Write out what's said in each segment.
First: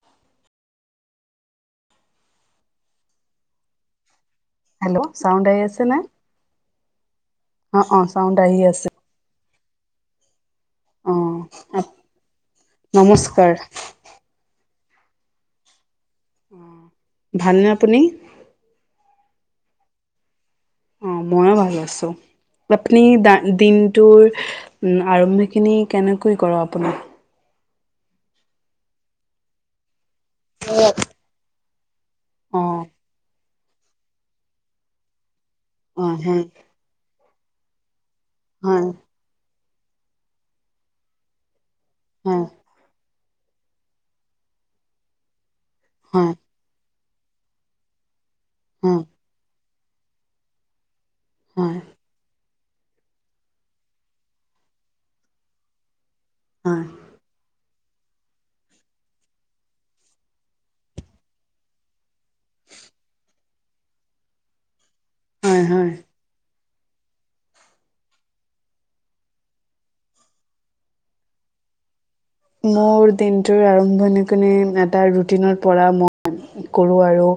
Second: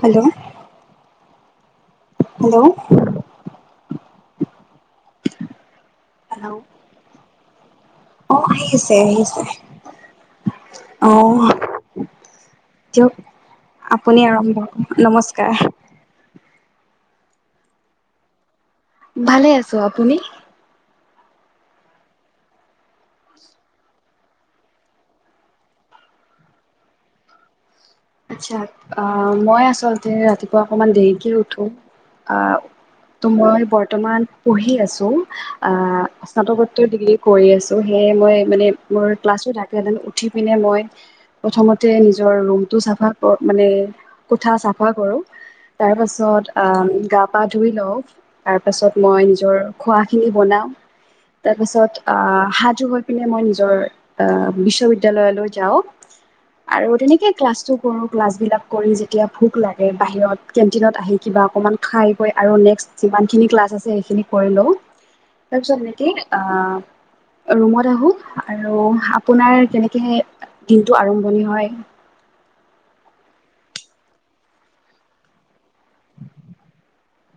Hello hello hello চাউণ্ডটো আহিছে নে? অ অ চাউণ্ড অঁ আহি আছে আহিছে আহিছে। অ। অহ দিয়ক নমস্কাৰ আপুনি আৰম্ভ নমস্কাৰ। ভালনে আপুনি? ভালে আছো। আপুনি? অঁ ময়ো ভাল আছোঁ। আপুনি দা দিনটোৰ আৰম্ভ খিনি কেনেকৈ কৰ আপুনি আচ্ছা অ মই আচলতে ৰাতিপুৱা অকনমান দেৰিকে উঠো। আহ অ ত মই বৰ্তমান পঢ়ি আছো। অ আঁহ হয় স্নাতকোত্তৰ ডিগ্ৰী কৰি আছো সেয়ে মই মানে হয় মোৰ ক্লাছো থাকে। উঠি পিনে মই প্ৰথমতে নিজৰ হয় ৰুম। ফা কৰঁ মানে কোঠা চাফা কৰোঁ হয় তাৰপাছত আ ম। গা পা ধুই লওঁ তাৰপাছত হয় মই নিজৰ খোৱাখিনি বনাওঁ হয় তাৰপিছত আঁ। হৈ পিনে মই নিজৰ আহ বিশ্ববিদ্যালয়লৈ যাওঁ হয় আৰু তেনেকে। ক্লাচ টো কৰো ক্লাছবিলাক কৰি যেতিয়া ভোক লাগে বাহিৰত কেণ্টিনত আহি কিবা অকণমান খাই গৈ আৰু নেক্সট যিমানখিনি ক্লাছ আছে সেইখিন কৰি লও হয় তাৰপিছত হয়। হেনেকেই আ ৰুমত আহো আৰু আপোনাৰ কেনেকে হে দিনটো আৰম্ভণি হয়। মোৰ দিনটোৰ আৰম্ভণিনে এটা ৰুটিনৰ পৰা ম কৰো আৰু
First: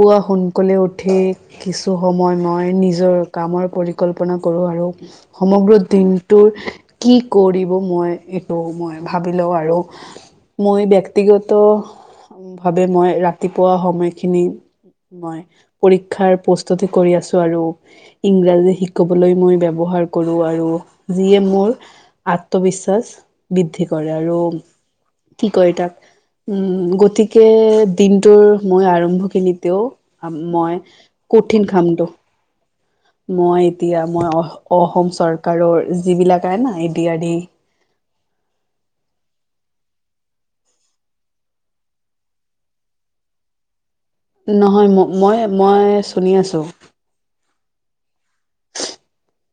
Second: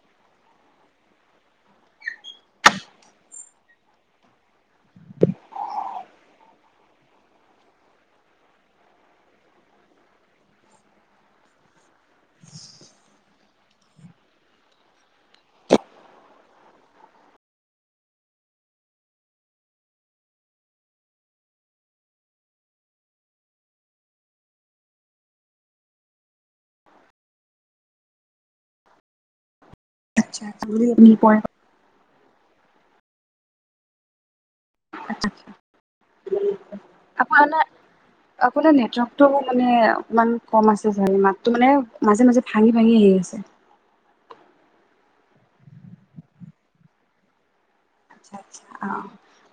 পুৱা সোনকালে উঠি কিছু সময় মই নিজৰ কা কামৰ পৰিকল্পনা কৰো আৰু সমগ্ৰ দিনটোৰ কি কৰিব মই সেইটো মই ভাবি লওঁ আৰু মই ব্যক্তিগত ভাবে মই ৰাতিপুৱা সময়খিনি মই পৰীক্ষাৰ প্ৰস্তুতি কৰি আছো আৰু ইংৰাজী শিকবলৈ মই ব্যাৱহাৰ হয় কৰো আৰু যিয়ে মোৰ আত্মবিশ্বাস বৃদ্ধি। কৰে আৰু কি কয় তাক উম গতিকে দিনটোৰ মই আৰম্ভ খিনিতেও আচ্ছা মই কঠিন কামটো মই এতিয়া মই অ। অসম চৰকাৰৰ যিবিলাক আইন এডি আৰ ই আপোনাৰ আপোনাৰ নেটৱৰ্কটো মানে ইমান কম আছে চাৰ মাততটো মানে মাজে মাজে ভাঙি ভাঙি আহি আছে নহয় ম মই মই চুনি আছো আ আ অ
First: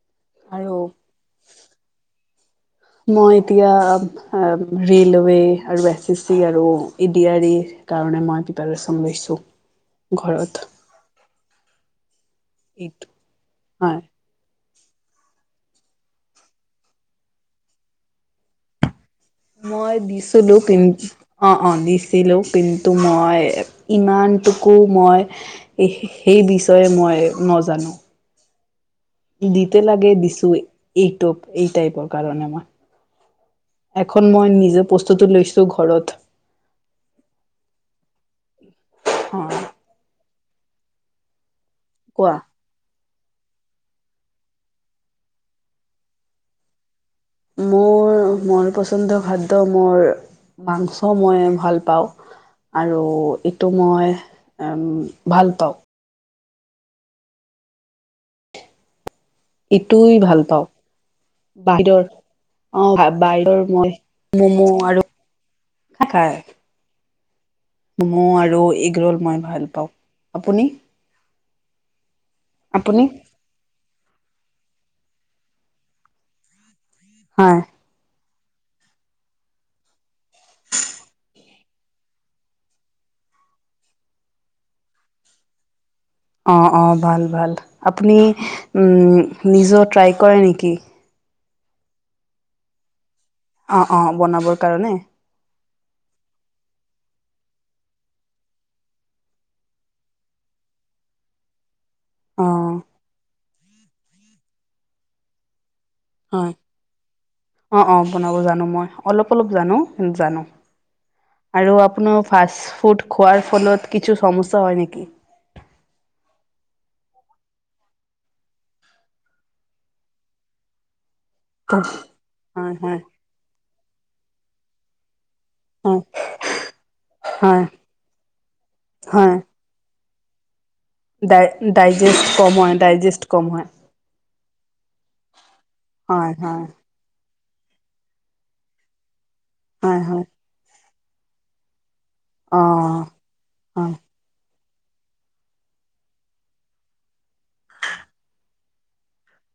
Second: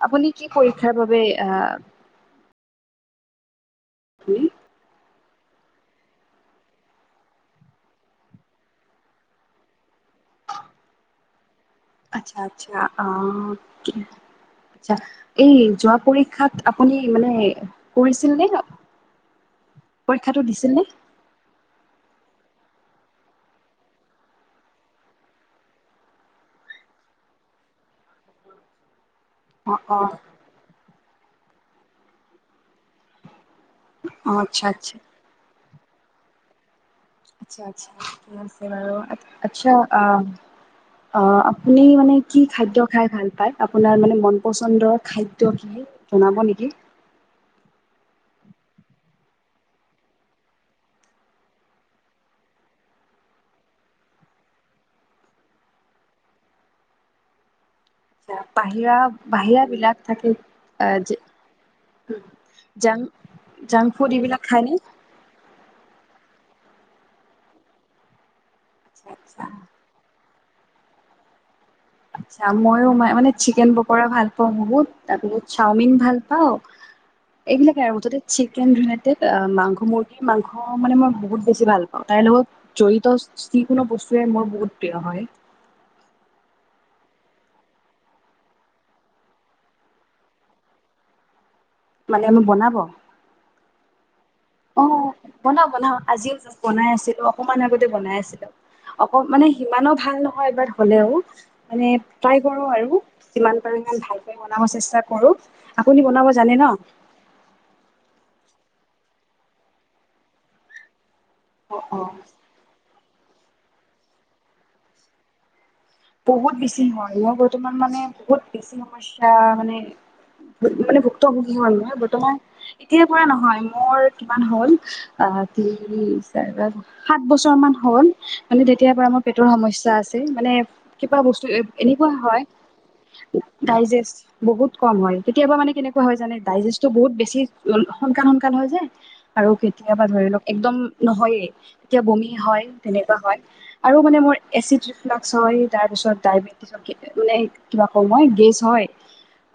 আপুনি কি আৰু পৰীক্ষাৰ বাবে আহ মই এতিয়া আপুনি ৰিলো ৱে আৰু এছ চি চি আৰু এডি আৰ ই ৰ কাৰনে পিপাৰেচন কৰিছো ঘৰত আচ্ছা আচ্ছা এইটো অ হয় আচা এই যোৱা পৰীক্ষাত আপুনি মানে কৰিছিল নে? মই পৰীক্ষাটো দিছিলো দিছিল কিন নে? অ অ দিছিলো কিন তো মই ইমানটোকো মই সেই বিশয়ে মই নজানো। [inaudible] দিতে অ', অ', লাগে দিছো এইটোপ এই টাইপৰ কাৰণে মই এখন অ', মই আচ্ছা নিজে আচ্ছা প্ৰস্তুতি লৈছো ঘৰত অ আচ্ছা আ অহ আপুনি মানে কোৱা কি খাদ্য খাই ভাল পায় আপোনাৰ মানে মন পচন্দৰ খাদ্য কি জনাব নেকি? মোৰ মন পচন্দ খাদ্য মোৰ মাংস মই ভাল পাওঁ, আৰু এইটো মই ভাল পাওঁ বাহিৰা বাহিৰা বিলাক ইটোই থাকে ভাল পাওঁ আহ বাহিৰৰ অ জাংক বাইিৰৰ জাংক মই ফুড এইবিলাক খায়নে? মম' আৰু খা খাই মম' আৰু এগ আচ্ছা ৰোল মই আচ্ছা। ভাল পাওঁ আপুনি আঁ মইয়ো আপুনি মানে চিকেন পকৰা ভাল পাওঁ বহুত তাৰ পিছত চাওমিন ভাল পাওঁ হয় এইবিলাকে আৰু মুঠতে। চিকেন মাংস মূৰ্গি মাংস মানে মই বহুত বেছি ভাল পাওঁ তাইৰ লগত জড়িত যিকোনো বস্তুৱে মোৰ বহুত প্ৰিয় হয় অ অ ভাল ভাল আপুনি নি নিজৰ ট্ৰাই কৰে নেকি? মানে আমি বনাব। অ' অঁ বনাবৰ কাৰণে বহনাও আজিও বনাই আছিলো অকমান আগতে বনাই আছিলো অক মানে সিমানো ভাল নহয় এবাৰ হলেও মানে ট্ৰাই কৰো অঁ আৰু যিমান পাৰে ইমান ভালকৈ বনাব চেষ্টা কৰো আপুনি বনাব হয় জানে ন? অঁ অঁ বনাব জানো মই অলপ অলপ জানো উম জানো আৰু অ অ আপোনাৰ ফাষ্ট ফুদ খোৱাৰ ফলত কিছু সমস্যা হয় নেকি? বহুত বেছি হয় মোৰ বৰ্তমান মানে বহুত বেছি সমস্যা মানে মানে ভুক্তভোগী হল মই বৰ্তমান হয় হয় এতিয়াৰ পৰা নহয় মোৰ কিমান হ'ল অ হয় তিনি চাৰিব সাত বছৰ হয় মান হ'ল মানে তেতিয়াৰ পৰাৰ আমাৰ হয় পেটৰ সমস্যা আছে। যে মানে কিবা ডাই বস্তু এনেকুৱা ডাইজেষ্ট হয় কম ডাইজেষ্ট কম হয় ডাইজেষ্ট বহুত কম হয় কেতিয়াবা মানে কেনেকুৱা হয় জানে ডাইজেষ্টটো বহুত বেছি সোনকাল সোনকাল হয় যে আৰু হয় কেতিয়াবা হয় ধৰি লওক একদম নহয়ে এতিয়া বমি হয় অঁ তেনেকুৱা হয় হয় আৰু মানে মোৰ এচিড ৰিফ্লোক্স হয় তাৰ পিছত ডায়বেটিছ মানে কিবা কম হয় গেছ হয়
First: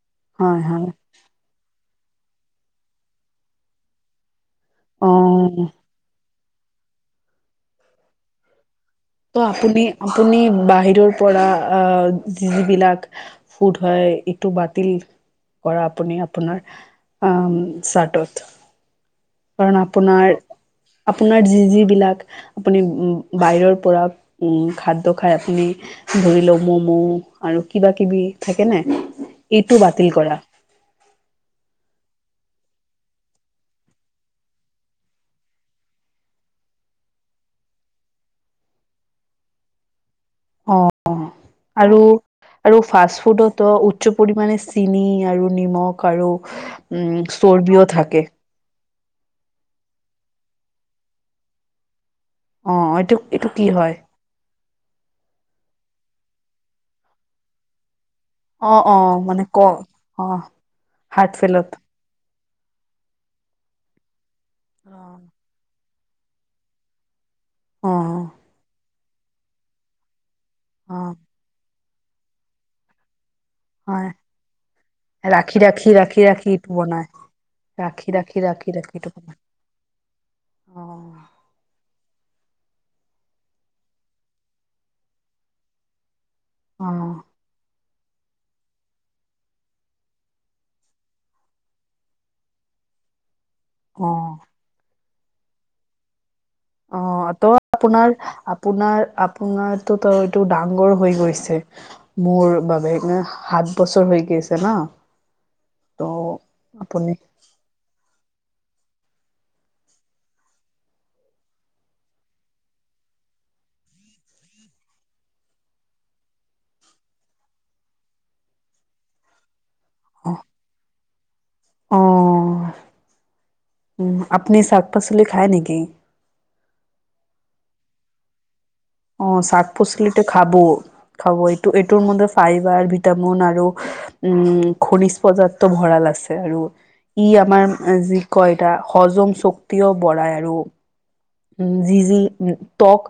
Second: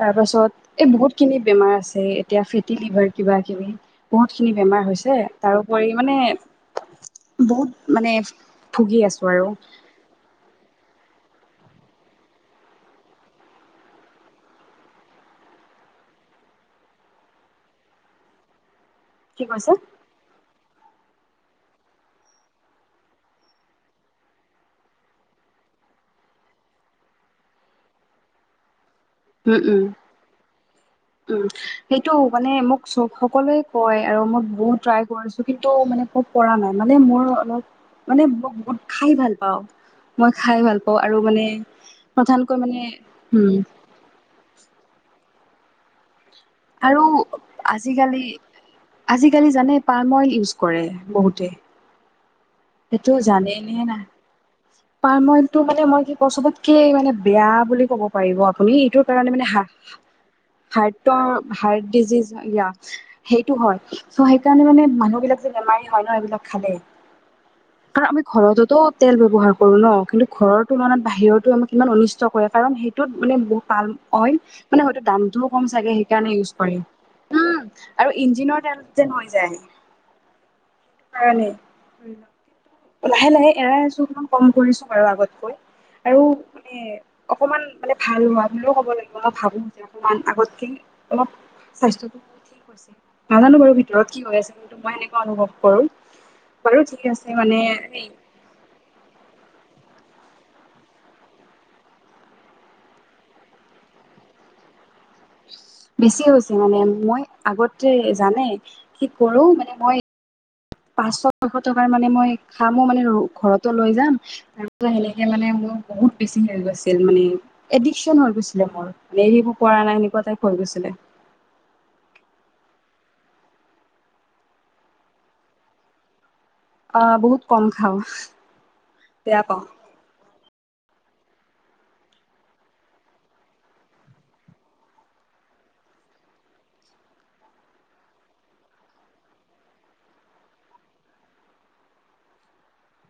তাৰ পাছত হয় এই হয় বহুত খিনি বেমাৰ আছে এতিয়া ফেটি লিভাৰ কিবা কিবি বহুত। বহুত খিনি বেমাৰ হৈছে অ', তাৰোপৰি মানে বহুত মানে ভুগি আছো ত' আৰু আপুনি আপুনি বাহিৰৰ পৰা আহ যিবিলাক ফুড হয় এইটো বাতিল কৰা আপুনি আপোনাৰ আঁ চাডত কি কৈছে কাৰণ আপোনাৰ আপোনাৰ যি - যিবিলাক আপুনি উম বাহিৰৰ পৰা উম খাদ্য খাই আপুনি ধৰি লওঁ ম'ম' আৰু কিবা-কিবি থাকে নে? উম - এইটো উম। বাতিল কৰা উম। সেই টো মানে মোক চব- সকলোৱে কয়। আৰু মই বহুত ট্ৰাই কৰিছোঁ, কিন্তু মানে খুব পৰা নাই। মানে মোৰ অলপ মানে- ব- বহুত খাই ভাল পাওঁ। মই খাই ভাল পাওঁ আৰু অ', মানে, আৰু প্ৰধানকৈ আৰু মানে, ফাষ্ট উম ফুডতো উচ্চ পৰিমাণে চেনি আৰু নিমখ আৰু আৰু উম চৰ্বিও থাকে আজিকালি আজিকালি জানে পাম অইল ইউজ কৰে বহুতে। অ এইটো জানেই কি নিয়ে হয় না। পাম অইলটো মানে মই কি কওঁ, চবতকে মানে বেয়া বুলি ক'ব পাৰিব আপুনি। অ অ এইটোৰ কাৰণে মানে ক হা- অ হাৰ্টৰ হাৰ্ট ডিজিজ, য়া সেইটো হয়। ছো সেইকাৰণে মানে মানুহবিলাক যে বেমাৰী হয় ন', এইবিলাক খালে। অ অ কাৰণ আমি ঘৰততো তেল ব্যৱহাৰ কৰো ন', কিন্তু ঘৰৰ তুলনাত বাহিৰতো আমাক ইমান অনিষ্ট কৰে। কাৰণ সেইটোত মানে বহুত পাল হয় মানে হয়তো দামটোও ৰাখি কম ৰাখি চাগে। ৰাখি সেইকাৰণে ৰাখি ইউজ ইটো কৰি বনাই ৰাখি আৰু ৰাখি ইঞ্জিনৰ ৰাখি তেল ৰাখি যেন ইটো হৈ বনাই যায়। অ হয়, এনে। লাহে - লাহে এৰাই আছোঁ। অকমান কম কৰিছোঁ বাৰু আগতকৈ। আৰু মানে অ অকমান মানে ভাল হোৱা বুলিও ক'ব লাগিব। ভাবো যে অকমান আগতকে অলপ স্বাস্থ্যটো ঠিক হৈছে। নাজানোঁ বাৰু ভিতৰত অ কি হৈ আছে, কিন্তু মই এনে কুৱা অনুভৱ কৰোঁ। অ'। তো আপোনাৰ- আপোনাৰ- আপোনাৰ টোতো এইটো ডাঙৰ হৈ গৈছে। মোৰ বাবে সাত বছৰ হৈ গৈছে ন', [inaudible] বেছি হৈছে মানে মই আগতে জানে কি কৰো মানে মই পাঁচশ ছয়শটকাৰ মানে মই খামো মানে ঘৰতো লৈ যাম তাৰপিছত সেনেকে মানে। বহুত বেছি হৈ গৈছিল মানে এডিকচন হৈ গৈছিলে মোৰ মেব পৰা নাই এনেকুৱা টাইপ হৈ গৈছিলে। উম, আপুনি ছাক-পাচলি খায় নেকি? অ' বহুত কম খাওঁ। বেয়া অ' পাওঁ ছাক-পোচলিতো খাব। খাব এইটো এইটোৰ মতে ফাইবাৰ ভিটামিন আৰু উম খনিজ পদাৰ্থ ভৰাল আছে আৰু ই আমাৰ যি কয় টা হজম শক্তিও বঢ়ায় আৰু উম যি - যি ত্বক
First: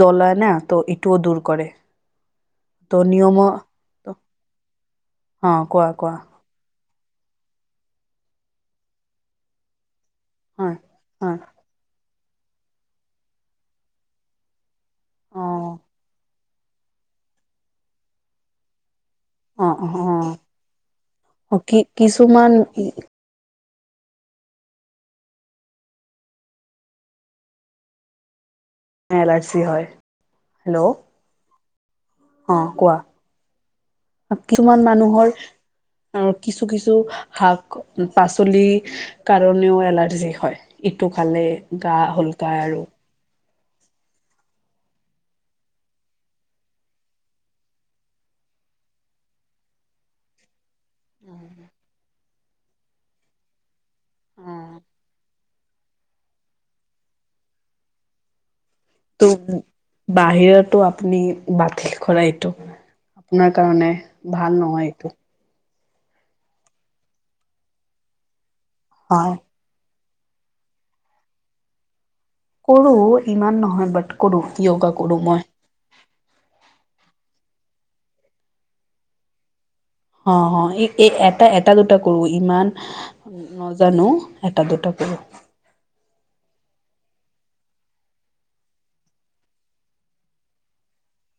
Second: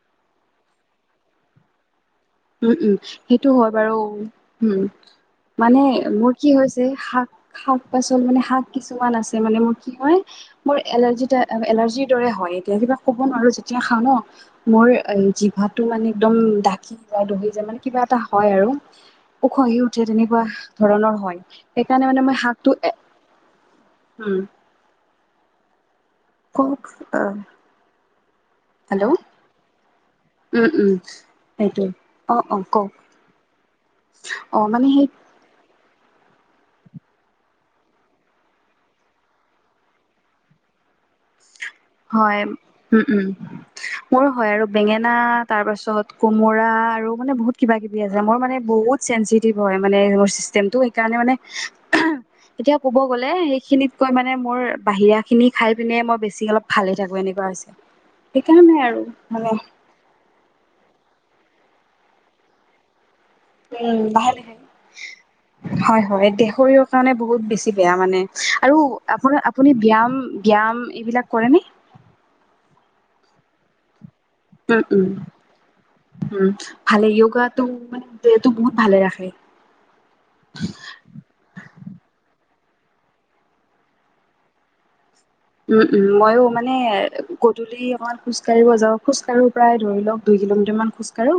জ্বলাই না? তো এইটোও দূৰ কৰে। উম - ত উম, নিয়ম সেইটো হয় বাৰু। অ উম, মানে কোৱা কোৱা মোৰ কি হৈ ছে শাক- শাক- পাচলি মানে, শাক কিছুমান আছে মানে মোৰ কি হয় হয় মোৰ এলাৰ্জি হয় টা- এলাৰ্জিৰ দৰে হয় এতিয়া। কিবা ক'ব নোৱাৰোঁ যেতিয়া খাওঁ ন' মোৰ অ জিভাটো মানে একদম দাকি যায় দহি যায় মানে কিবা এটা হয় আৰু। অ উখহি আহি অ উঠে। অ তেনেকুৱা ধৰণৰ হয়। অ কি সেইকাৰণে মানে মই কিছুমান শাকটো এ উম। কওঁক অ'। হেল্ল'? এলাৰ্জি হয় উম - হেল্ল' উম, সেইটো। অ কোৱা অ কিছুমান মানে সেই মানুহৰ। আৰু কিছু - কিছু শাক - পাচলি কাৰণেও এলাৰ্জি হয়। ইটো খালে গা হয়, হলকাই আৰু উম - উম। মোৰো হয় আৰু। বেঙেনা, তাৰ পাছত কোমোৰা, আৰু মানে বহুত কিবা-কিবি আছে। মই মানে ব বহুত ছেনছিটিভ হয়, মানে মোৰ ছিষ্টেমটো। সেইকাৰণে মানে এতিয়া কব গ'লে, সেইখিনিতকৈ মানে মোৰ বাহিৰাখিনি খাইপিনে, মই বেছি অলপ ভালে থাকোঁ এনেকুৱা হৈছে। সেইকাৰণে আৰু টোক মানে বাহিৰৰটো আপুনি বাতিল কৰা এইটো। আপোনাৰ কাৰণে উম লাহে লাহে ভাল নহয় এইটো। হয় হয় দেহ শৰীৰৰ কাৰণে বহুত বেছি বেয়া মানে আৰু হয় আপোনাৰ আপুনি ব্যায়াম। ব্যাম এইবিলাক কৰে নে? কৰো ইমান নহয় বাট কৰো উম য়োগা উম কৰো মই। উম ভালে, য়োগাটো মানে দেহটো বহুত ভালে ৰাখে। অ' - অ', এ- এটা- এটা-দুটা কৰোঁ। ইমান নজানো। এটা- দুটা কৰোঁ। উম - উম, ময়ো মানে গধূলি অকমান খোজকাঢ়িব যাওঁ। খোজকাঢ়ো প্ৰায় ধৰি লওঁক, দুই কিলোমিটাৰ মান খোজকাঢ়ো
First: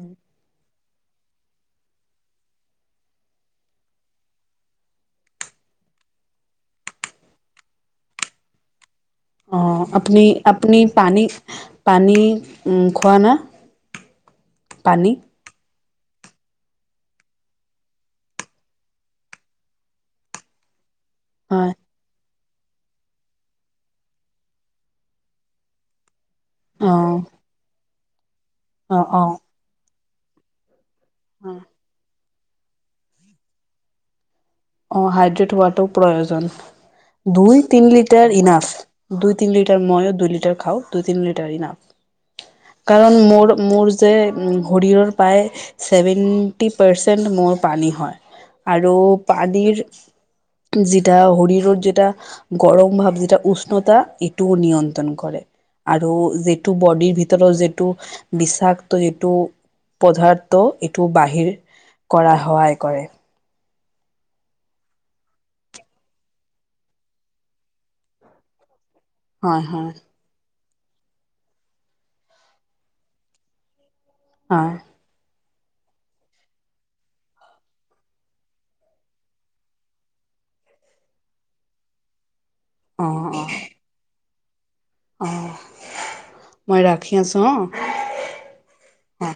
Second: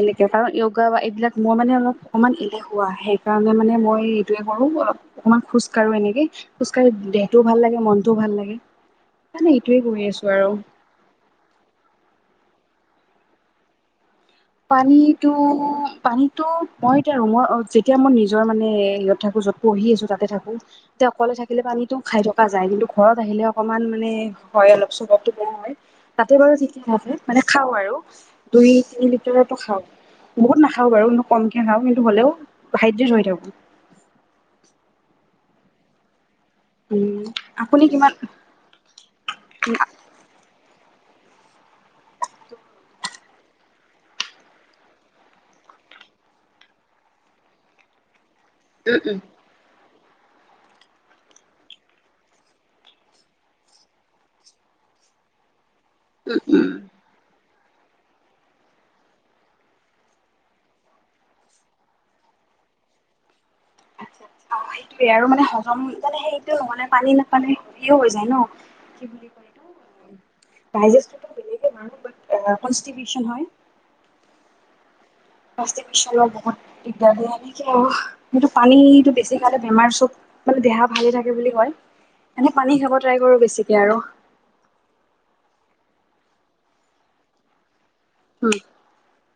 এনেকে কাৰন। কা বা এইবিলাক মই মানে অলপ- অকণমান এলেহুৱা, সেইকাৰণে মানে মই এইটোৱে কৰোঁ, অ- অকমান খোজ কাঢ়ো এনেকে। খোজ কাঢ়ি দেহটোও ভাল লাগে, মনটোও ভাল লাগে। সেইকাৰণে এইটোৱে অ' কৰি আছো আপুনি- আৰু আপুনি পানী- পানী উম খোৱা না পানী পানীটো। পানীতো মই এতিয়া ৰুমৰ যেতিয়া মই নিজৰ মানে হেৰিয়ত থাকো য'ত পঢ়ি আছো তাতে থাকো তেতিয়া অকলে থাকিলে হয় পানীটো খাই দিও যায় কিন্তু ঘৰত আহিলে অকমান মানে হয় অলপ চলপো বম হয় তাতে বাৰু ঠিকেই অ আছে মানে খাওঁ আৰু। দুই অ তিনি অ লিটাৰো খাওঁ বহুত নাখাওঁ বাৰু অ কমকে খাওঁ কিন্তু হ'লেও ভাইটিৰ হয় তেওঁ অ হাইড্ৰেট ৱাটোও উম প্ৰয়োজন দুই আপুনি তিনি কিমান লিটাৰ ইনাফ দুই তিনি লিটাৰ ময়ো দুই লিটাৰ খাও দুই তিনি লিটাৰ ইনাফ কাৰণ মোৰ মোৰ যে শৰীৰৰ প্ৰায় ছেভেন্টি পাৰ্চেণ্ট মোৰ পানী হয় উম উম খদিৰ যেটা শৰীৰৰ যে এট গৰম ভাৱ যে উষ্ণতা এইটো নিয়ন্ত্ৰণ কৰে আৰু যিটো বডিৰ ভিতৰত যে এইটো বিষাক্ত যিটো পদাৰ্থ এইটো বাহিৰ কৰাত সহায় কৰে [inaudible] অঁ সেইটোয়ে আৰু মানে হজম মানে সেইটো নহলে পানী নাপালে হেৰিও হৈ যায় ন কি বুলি কলে হয় তোক। হয় তা ই যে [unintelligible] হয় বহুত দিগদাৰ এনেকে আৰু সেইটো পানীটো বেছি খালে বেমাৰ চব মানে দেহা ভালে থাকে বুলি কয় এনে পানী খাব ট্ৰাই কৰো বেছিকে আৰু অঁ মই ৰাখি আছোঁ অ উম অ